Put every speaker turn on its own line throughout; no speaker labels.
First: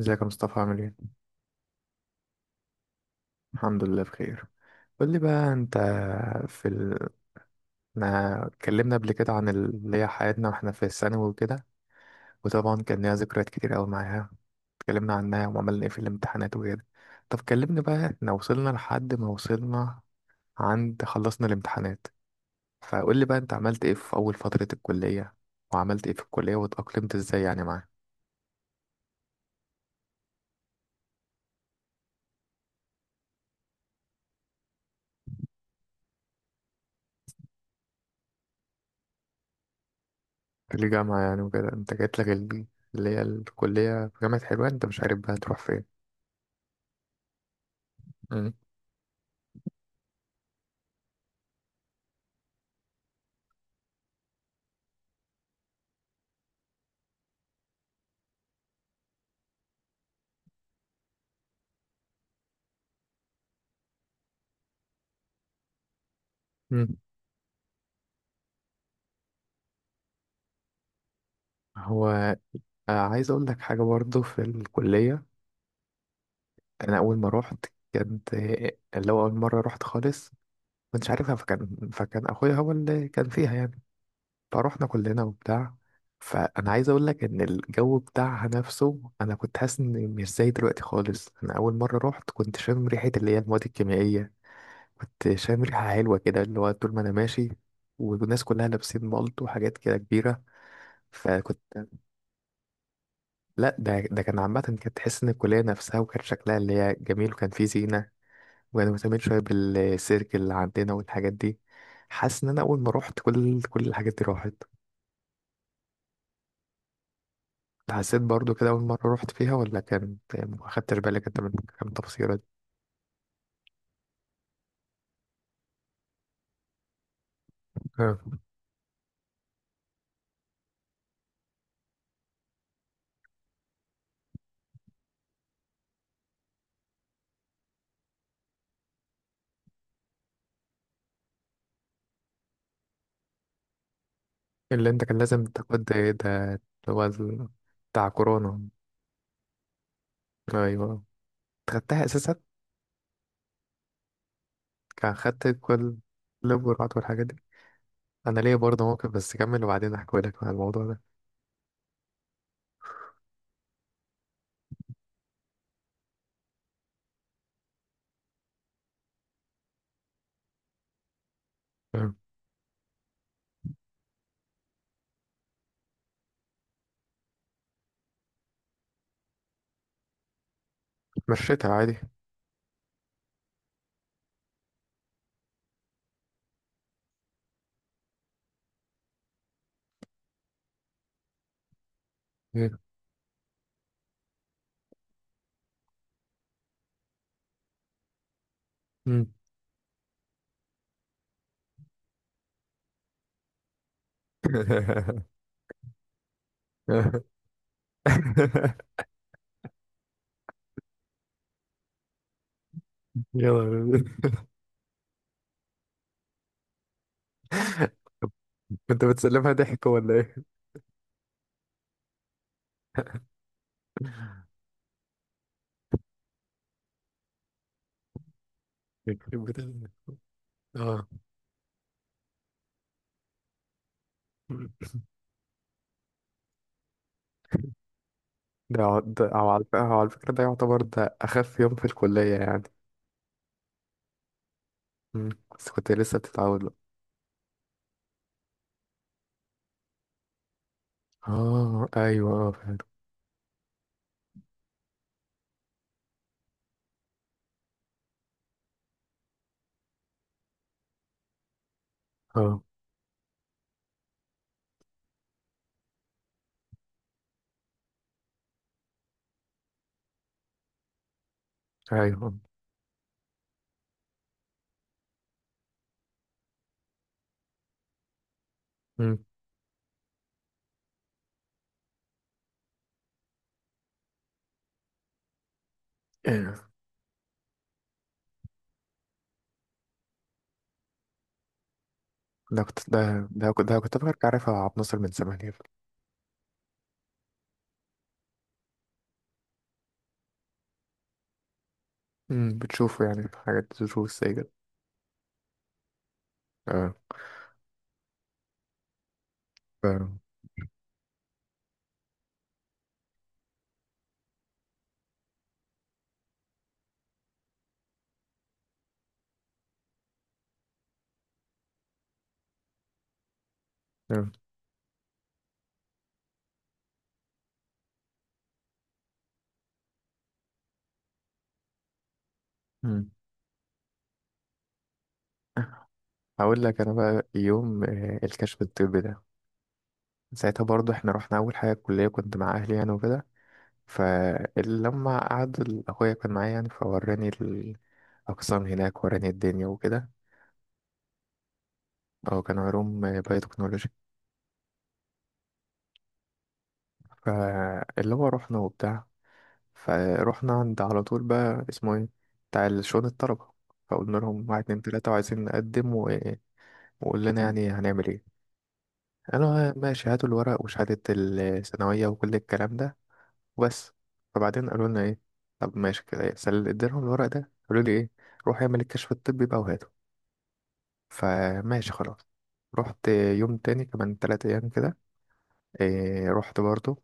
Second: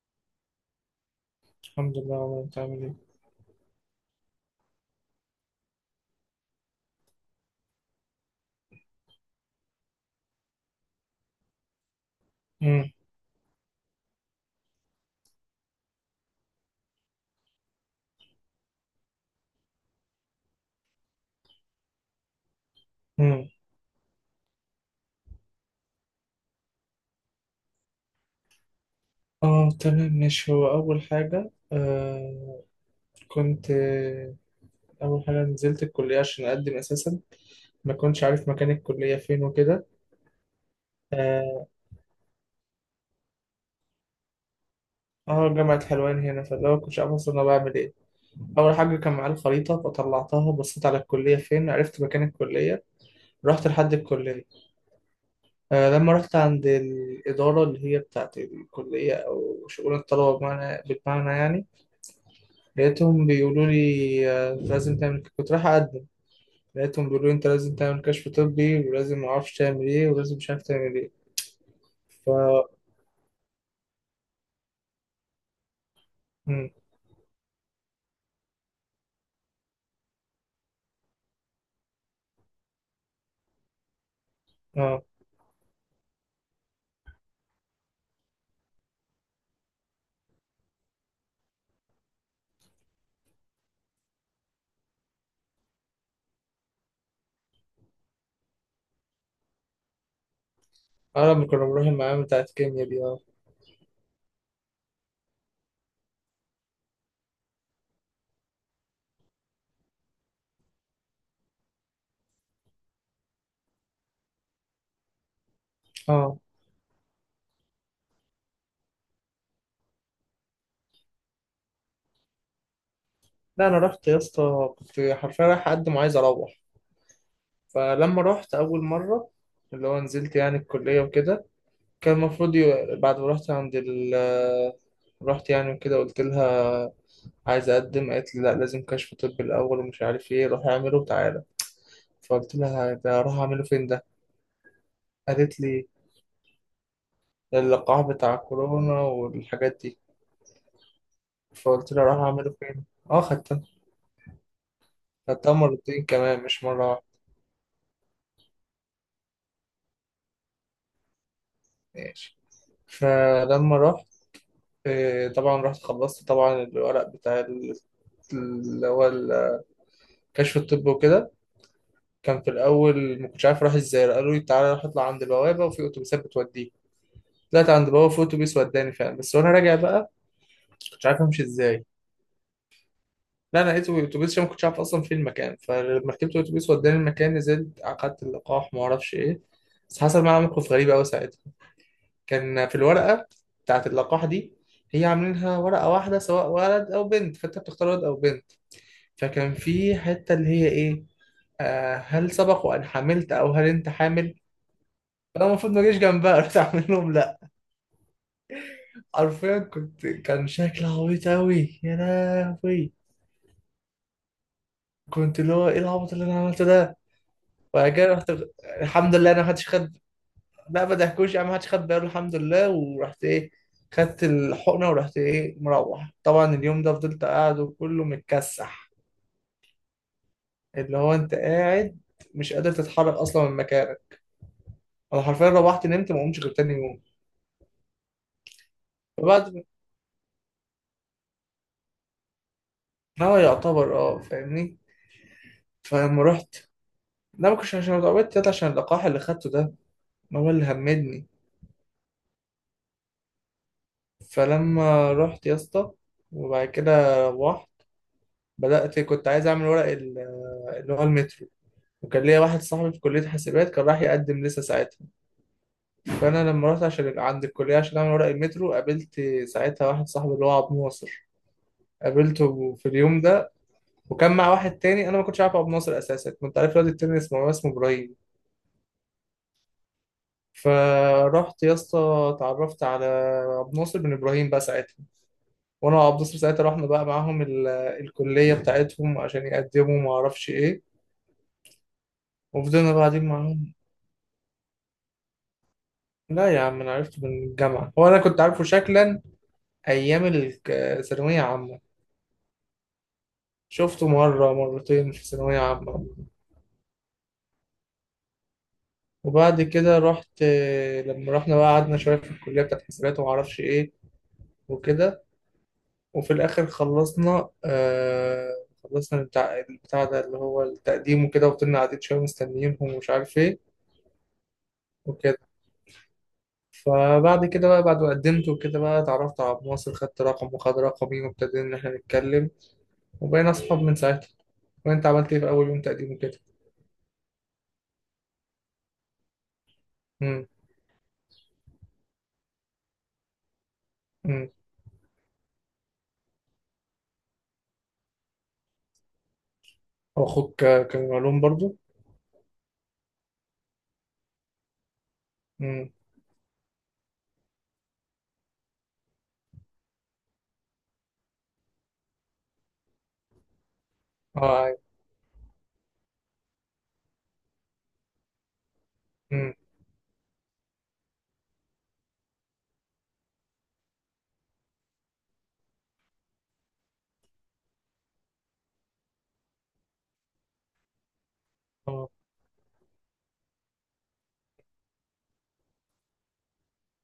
ازيك يا مصطفى؟ عامل ايه؟
الحمد لله، والله انت عامل ايه؟
الحمد لله بخير. قول لي بقى انت، في ال... ما اتكلمنا قبل كده عن اللي هي حياتنا واحنا في الثانوي وكده، وطبعا
مم.
كان ليها ذكريات كتير قوي معاها. اتكلمنا عنها وعملنا ايه في الامتحانات وكده. طب كلمني بقى، احنا وصلنا لحد ما وصلنا عند خلصنا الامتحانات، فقول لي بقى
مم.
انت عملت ايه في اول فترة الكلية، وعملت ايه في الكلية واتأقلمت ازاي يعني معاها،
اه تمام ماشي، هو اول حاجه كنت، اول حاجه نزلت الكليه عشان اقدم اساسا. ما كنتش عارف مكان الكليه فين وكده.
في الجامعة يعني وكده.
اه.
انت جات لك اللي هي الكلية في جامعة حلوان، انت مش عارف بقى
آه،
تروح
جامعه
فين.
حلوان هنا. فاللي هو كنتش عارف اصلا انا بعمل ايه. اول حاجه كان معايا الخريطه، فطلعتها بصيت على الكليه فين، عرفت مكان الكليه. رحت لحد الكليه. لما رحت عند الاداره اللي هي بتاعت الكليه او شؤون الطلبه، بالمعنى يعني. لقيتهم بيقولوا لي، لازم تعمل كنت رايح أقدم.
مم.
لقيتهم بيقولوا لي أنت لازم تعمل كشف طبي، ولازم معرفش تعمل إيه، ولازم مش عارف تعمل إيه.
هو
ف
عايز اقول لك حاجه برضو في الكليه.
مم.
انا اول ما روحت كانت اللي هو اول مره روحت خالص، كنتش عارفها، فكان اخويا هو اللي كان فيها يعني، فروحنا
آه.
كلنا وبتاع. فانا عايز اقول لك ان الجو بتاعها نفسه، انا كنت حاسس ان مش زي دلوقتي خالص. انا اول مره روحت كنت شامم ريحه اللي هي المواد الكيميائيه، كنت شامم ريحه حلوه كده اللي هو طول ما انا ماشي، والناس كلها لابسين مالت وحاجات كده كبيره.
أنا لما
فكنت
كنا بنروح المعامل بتاعت الكيميا دي.
لا، ده كان عامة كانت تحس إن الكلية نفسها وكان شكلها اللي هي جميل، وكان فيه زينة، وأنا مهتمين شوية بالسيرك اللي عندنا والحاجات دي. حاسس إن أنا أول ما روحت كل الحاجات دي راحت.
آه.
أنت حسيت برضو كده أول مرة روحت فيها، ولا كان ما خدتش بالك أنت من كام تفصيلة دي؟
لا، أنا رحت يا اسطى، كنت حرفيا رايح أقدم وعايز أروح.
آه.
فلما رحت أول مرة، اللي هو نزلت يعني الكلية وكده. كان المفروض بعد ما رحت عند رحت يعني وكده، قلت لها عايز أقدم. قالت لي لا، لازم كشف طبي الأول ومش عارف إيه، روح اعمله وتعالى. فقلت لها، ده أروح أعمله فين ده؟
اللي أنت كان لازم
قالت
تاخد
لي
ده اللي هو ال-
اللقاح
بتاع
بتاع
كورونا.
كورونا والحاجات دي.
أيوه.
فقلت لها،
خدتها
أروح
أساسا؟
أعمله فين؟ أه، خدتها.
كان خدت
خدتها
كل
مرتين كمان،
كل
مش مرة
الجرعات
واحدة.
والحاجات دي. أنا ليا برضه موقف، بس كمل وبعدين أحكي لك عن الموضوع ده.
ماشي. فلما رحت، طبعا رحت خلصت طبعا الورق بتاع اللي هو الكشف الطبي وكده.
آه.
كان في الأول ما كنتش عارف أروح إزاي. قالوا لي تعالى روح اطلع عند البوابة وفي أتوبيسات بتوديك. طلعت عند البوابة، في أتوبيس وداني فعلا. بس وأنا راجع بقى كنتش عارف أمشي
مشيتها
إزاي.
عادي؟
لا، انا لقيته بالاتوبيس عشان ما كنتش عارف اصلا فين المكان. فلما ركبت الاتوبيس وداني المكان، نزلت اخدت اللقاح ما اعرفش ايه. بس حصل معايا موقف غريب قوي ساعتها. كان في الورقه بتاعت اللقاح دي، هي عاملينها ورقه واحده سواء ولد او بنت، فانت بتختار ولد او بنت.
مم.
فكان في حته اللي هي ايه، هل سبق وان حملت او هل انت حامل. انا المفروض ما اجيش جنبها، رحت اعمل لهم لا. حرفيا كان شكلي عبيط قوي، يا لهوي.
يا نهار أبيض.
كنت اللي هو ايه العبط اللي انا عملته ده. وبعد كده رحت.
كنت
الحمد لله انا ما
بتسلمها
حدش
ضحك
خد.
ولا ايه؟
لا، ما ضحكوش يعني، ما حدش خد باله الحمد لله، ورحت ايه خدت الحقنه، ورحت ايه مروح طبعا. اليوم ده فضلت قاعد وكله متكسح.
يخرب بيت
اللي
اه.
هو انت قاعد مش قادر تتحرك اصلا من مكانك. انا حرفيا روحت نمت ما قمتش غير تاني يوم.
ده أو
فبعد.
على فكرة أو على فكرة ده يعتبر ده أخف يوم في الكلية يعني.
ما هو يعتبر، فاهمني.
مم. بس كنت لسه
فلما رحت.
بتتعود له.
لا، ما كنتش عشان اتعودت يا اسطى، عشان اللقاح اللي خدته ده ما هو اللي همدني.
اه أيوه، اه فعلا.
فلما رحت يا اسطى، وبعد كده روحت. بدأت كنت عايز أعمل ورق اللي هو المترو. وكان ليا واحد
اه
صاحبي في كلية حاسبات كان راح يقدم لسه ساعتها. فأنا لما رحت عشان عند الكلية عشان أعمل ورق المترو، قابلت ساعتها واحد صاحبي اللي هو عبد الناصر.
أيوه.
قابلته في اليوم ده، وكان مع واحد تاني. أنا ما كنتش عارف عبد الناصر أساسا، كنت عارف الواد التاني اسمه إبراهيم.
مم.
فرحت يا اسطى، اتعرفت على عبد الناصر بن ابراهيم بقى ساعتها. وانا وعبد الناصر ساعتها رحنا بقى معاهم الكليه بتاعتهم عشان يقدموا ما اعرفش ايه.
ده كنت
وفضلنا قاعدين
ده ده كنت
معاهم.
ده كنت فاكر عارفها عبد الناصر من زمان يعني؟
لا يا عم، انا عرفته من الجامعه. هو انا كنت عارفه شكلا ايام الثانويه عامه.
مم. بتشوفه يعني في حاجات
شفته
دروس زي كده؟
مره مرتين في ثانويه عامه.
اه
وبعد
ف
كده رحت. لما رحنا بقى قعدنا شويه في الكليه بتاعت حسابات وما اعرفش ايه وكده. وفي الاخر خلصنا، خلصنا بتاع البتاع ده اللي هو التقديم وكده. وفضلنا قاعدين شويه مستنيينهم ومش عارف ايه
آه.
وكده. فبعد كده بقى، بعد ما قدمت وكده بقى اتعرفت على عبد الناصر، خدت رقمه وخد رقمي وابتدينا ان احنا نتكلم.
مم.
وبقينا اصحاب من ساعتها. وانت عملت ايه في اول يوم تقديم كده؟
هقول لك انا بقى، يوم الكشف الطبي ده،
امم.
ساعتها برضو احنا رحنا اول حاجه الكليه، كنت مع اهلي يعني وكده.
امم.
فلما قعد اخويا كان معايا يعني فوراني الاقسام هناك، وراني الدنيا وكده.
واخوك كان معلوم برضو؟
هو كان علوم بايوتكنولوجي.
امم.
فاللي هو رحنا وبتاع، فروحنا عند على طول بقى اسمه ايه، بتاع شؤون الطلبه. فقلنا لهم واحد
اه ايوه.
اتنين تلاته وعايزين نقدم وقول لنا يعني هنعمل ايه.
امم.
قالوا ماشي هاتوا الورق وشهاده الثانويه وكل الكلام ده وبس. فبعدين قالوا لنا ايه، طب ماشي كده إيه؟ سل اديلهم الورق ده، قالوا لي ايه، روح اعمل الكشف الطبي بقى وهاته. فماشي
اه.
خلاص. رحت يوم تاني كمان 3 ايام كده، إيه رحت برضو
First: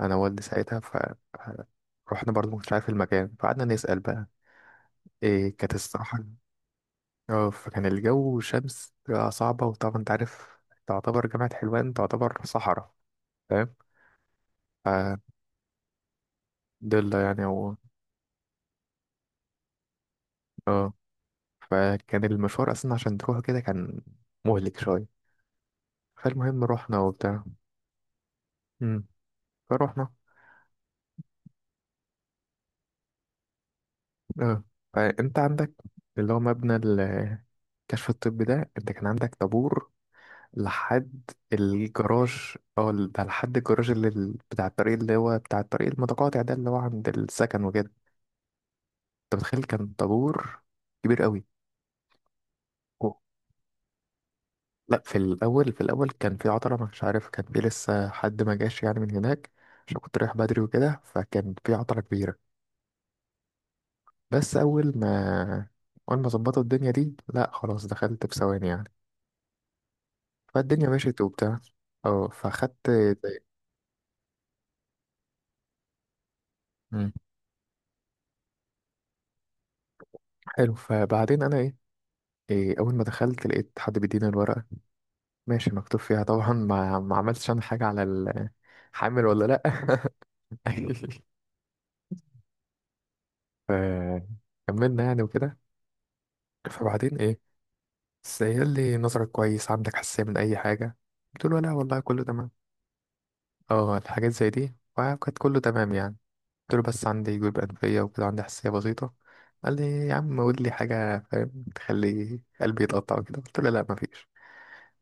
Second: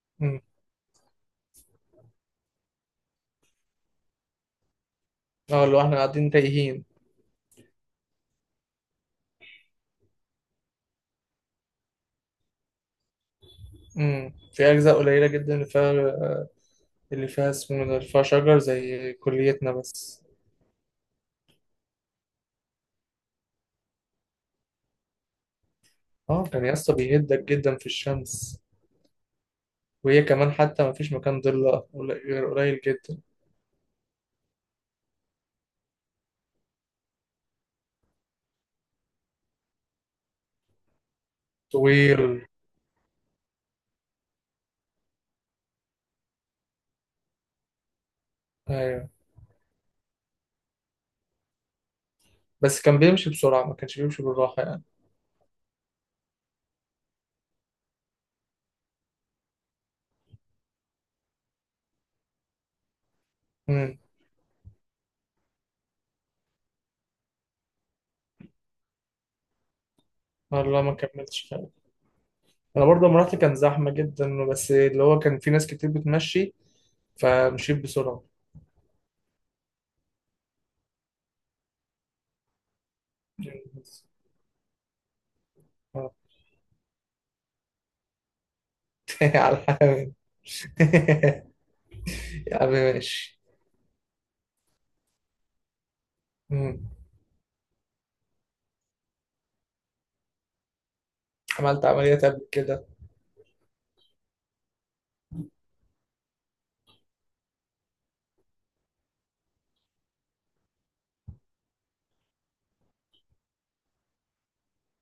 انا
امم.
والدي ساعتها. ف- رحنا برضو مش عارف المكان، فقعدنا نسأل بقى، إيه
اه،
كانت
اللي هو احنا
الصراحة.
قاعدين تايهين.
اه، فكان الجو شمس صعبة، وطبعا انت عارف تعتبر جامعة حلوان تعتبر صحراء، فاهم؟
في اجزاء قليله جدا اللي فيها.
فضلة
اللي
يعني
فيها اسمه ده، اللي فيها شجر زي كليتنا بس.
آه. فكان المشوار اصلا عشان تروح كده كان مهلك شويه.
اه،
فالمهم
كان يا اسطى
رحنا وبتاع.
بيهدك جدا في الشمس.
امم. فروحنا.
وهي كمان حتى ما فيش مكان ضلة غير قليل جدا.
اه، فانت عندك اللي هو مبنى الكشف الطبي ده، انت كان عندك طابور لحد
طويل.
الجراج. ده لحد الجراج، اللي بتاع الطريق، اللي هو بتاع الطريق المتقاطع ده، اللي هو عند السكن وكده.
ايوه.
انت متخيل كان طابور كبير قوي.
بس كان بيمشي بسرعه ما كانش بيمشي بالراحه يعني.
لا، في الاول كان في عطله مش عارف، كان في لسه حد ما جاش يعني من هناك، عشان كنت رايح بدري وكده، فكان في عطله كبيره.
امم.
بس اول ما اول ما ظبطوا الدنيا دي لا خلاص دخلت بثواني يعني.
والله
فالدنيا
ما
مشيت
كملتش.
وبتاع، اه
انا
فاخدت
برضه لما رحت
زي
كان زحمه جدا، بس اللي هو كان في ناس كتير بتمشي،
مم.
فمشيت بسرعه.
حلو. فبعدين انا ايه، إيه اول ما دخلت لقيت حد بيديني الورقه، ماشي مكتوب
آه.
فيها طبعا، ما عملتش انا حاجه على حامل ولا
على
لا.
الحال. يا عم ماشي.
فكملنا يعني وكده.
مم.
فبعدين ايه، بس هي اللي نظرك كويس عندك حساسية من أي حاجة؟ قلت له لا
عملت
والله كله
عمليات قبل
تمام.
كده؟
اه، الحاجات زي دي، وكانت كله تمام يعني. قلت له بس عندي جيوب أنفية وكده، عندي حساسية بسيطة. قال لي يا عم قول لي حاجة فاهم تخلي قلبي يتقطع وكده، قلت له لا مفيش.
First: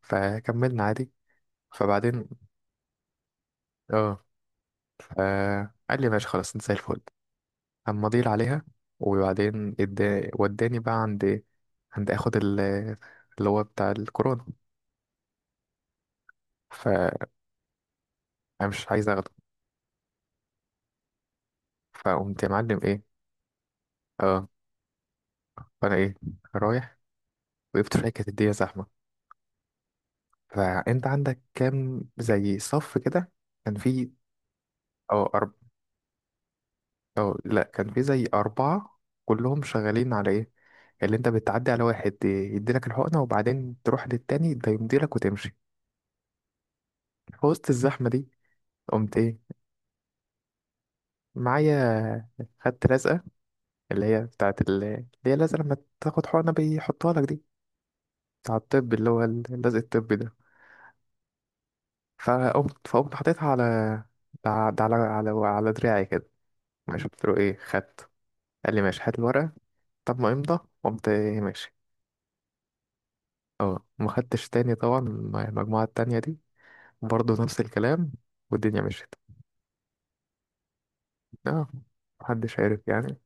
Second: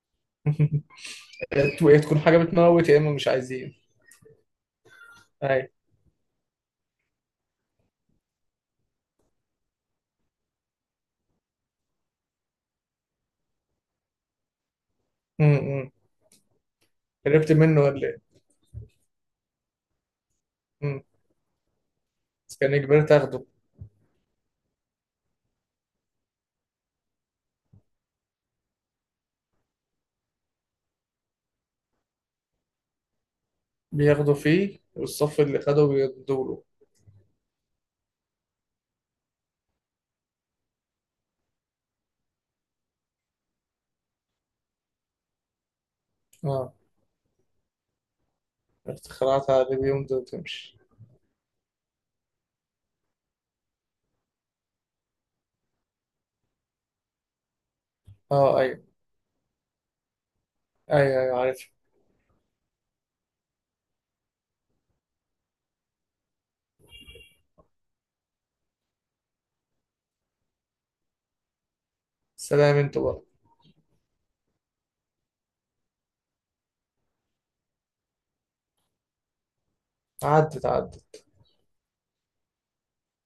فكملنا عادي.
يا تكون
فبعدين
حاجه بتموت يا اما مش عايزين.
اه،
اي.
فقال لي ماشي خلاص انت زي الفل، أما أضيل عليها. وبعدين وداني بقى عند، عند اخد ال- اللي هو بتاع الكورونا.
مم.
فأنا
قربت منه ولا ايه؟
مش عايز اخده.
مم.
فقمت يا
بس كان
معلم
اجباري
ايه.
تاخده.
اه. فانا ايه، رايح وقفت في حته كانت الدنيا زحمه، فانت عندك كام زي صف كده، كان في.
بياخدوا فيه
اه
والصف
أرب...
اللي خده بيدوله.
اه لا، كان في زي اربعه، كلهم شغالين على ايه، اللي انت بتعدي على واحد يديلك الحقنه، وبعدين تروح للتاني ده يمديلك وتمشي،
اه.
في وسط الزحمه دي. قمت ايه،
اخترعت على بيهم ده وتمشي.
معايا خدت لزقه، اللي هي بتاعت اللي هي لزقه لما تاخد حقنه بيحطها لك دي، بتاع
اه ايوه.
الطب اللي هو اللزق الطبي ده.
ايوه. ايوه عارف.
فقمت حطيتها على, دراعي كده. ماشي، قلت له ايه خدت، قال لي ماشي هات الورقة. طب ما امضى. قمت إيه ماشي.
سلام انتوا بقى.
اه، ما خدتش تاني طبعا المجموعة التانية دي، برضه نفس الكلام، والدنيا مشيت.
عدت عدت.
اه، محدش عارف يعني.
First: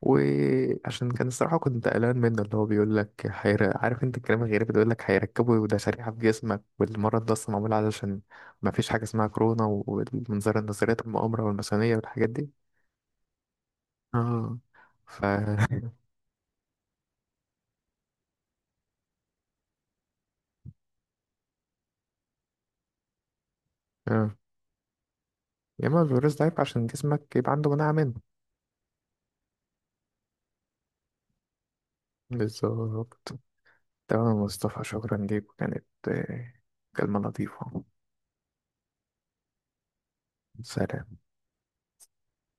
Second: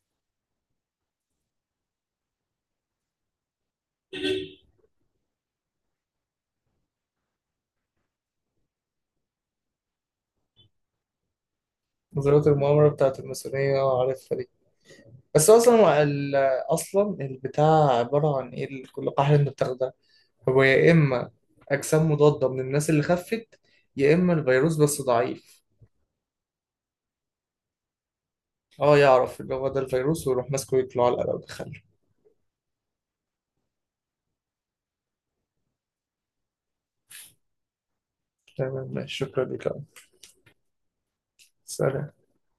وعشان كان الصراحة كنت قلقان منه، اللي هو بيقول لك عارف انت الكلام الغريب اللي بيقول لك هيركبوا ده شريحة في جسمك، والمرض ده اصلا معمول علشان، ما فيش حاجة اسمها كورونا، والمنظار النظريات المؤامرة والماسونية والحاجات دي.
نظرية المؤامرة بتاعت الماسونية، اه عارفها دي.
اه ف
بس أصلا أصلا البتاع عبارة عن إيه، كل قاعدة أنت بتاخدها هو يا إما أجسام مضادة من الناس اللي خفت، يا إما
آه.
الفيروس بس ضعيف.
يا اما الفيروس ده يبقى عشان جسمك يبقى عنده مناعة منه.
اه، يعرف اللي هو ده الفيروس ويروح ماسكه ويطلع على القلم ويدخله.
بالظبط. تمام يا مصطفى، شكرا ليك وكانت كلمة لطيفة.
تمام ماشي، شكرا لك يا عم.
سلام.
سلام.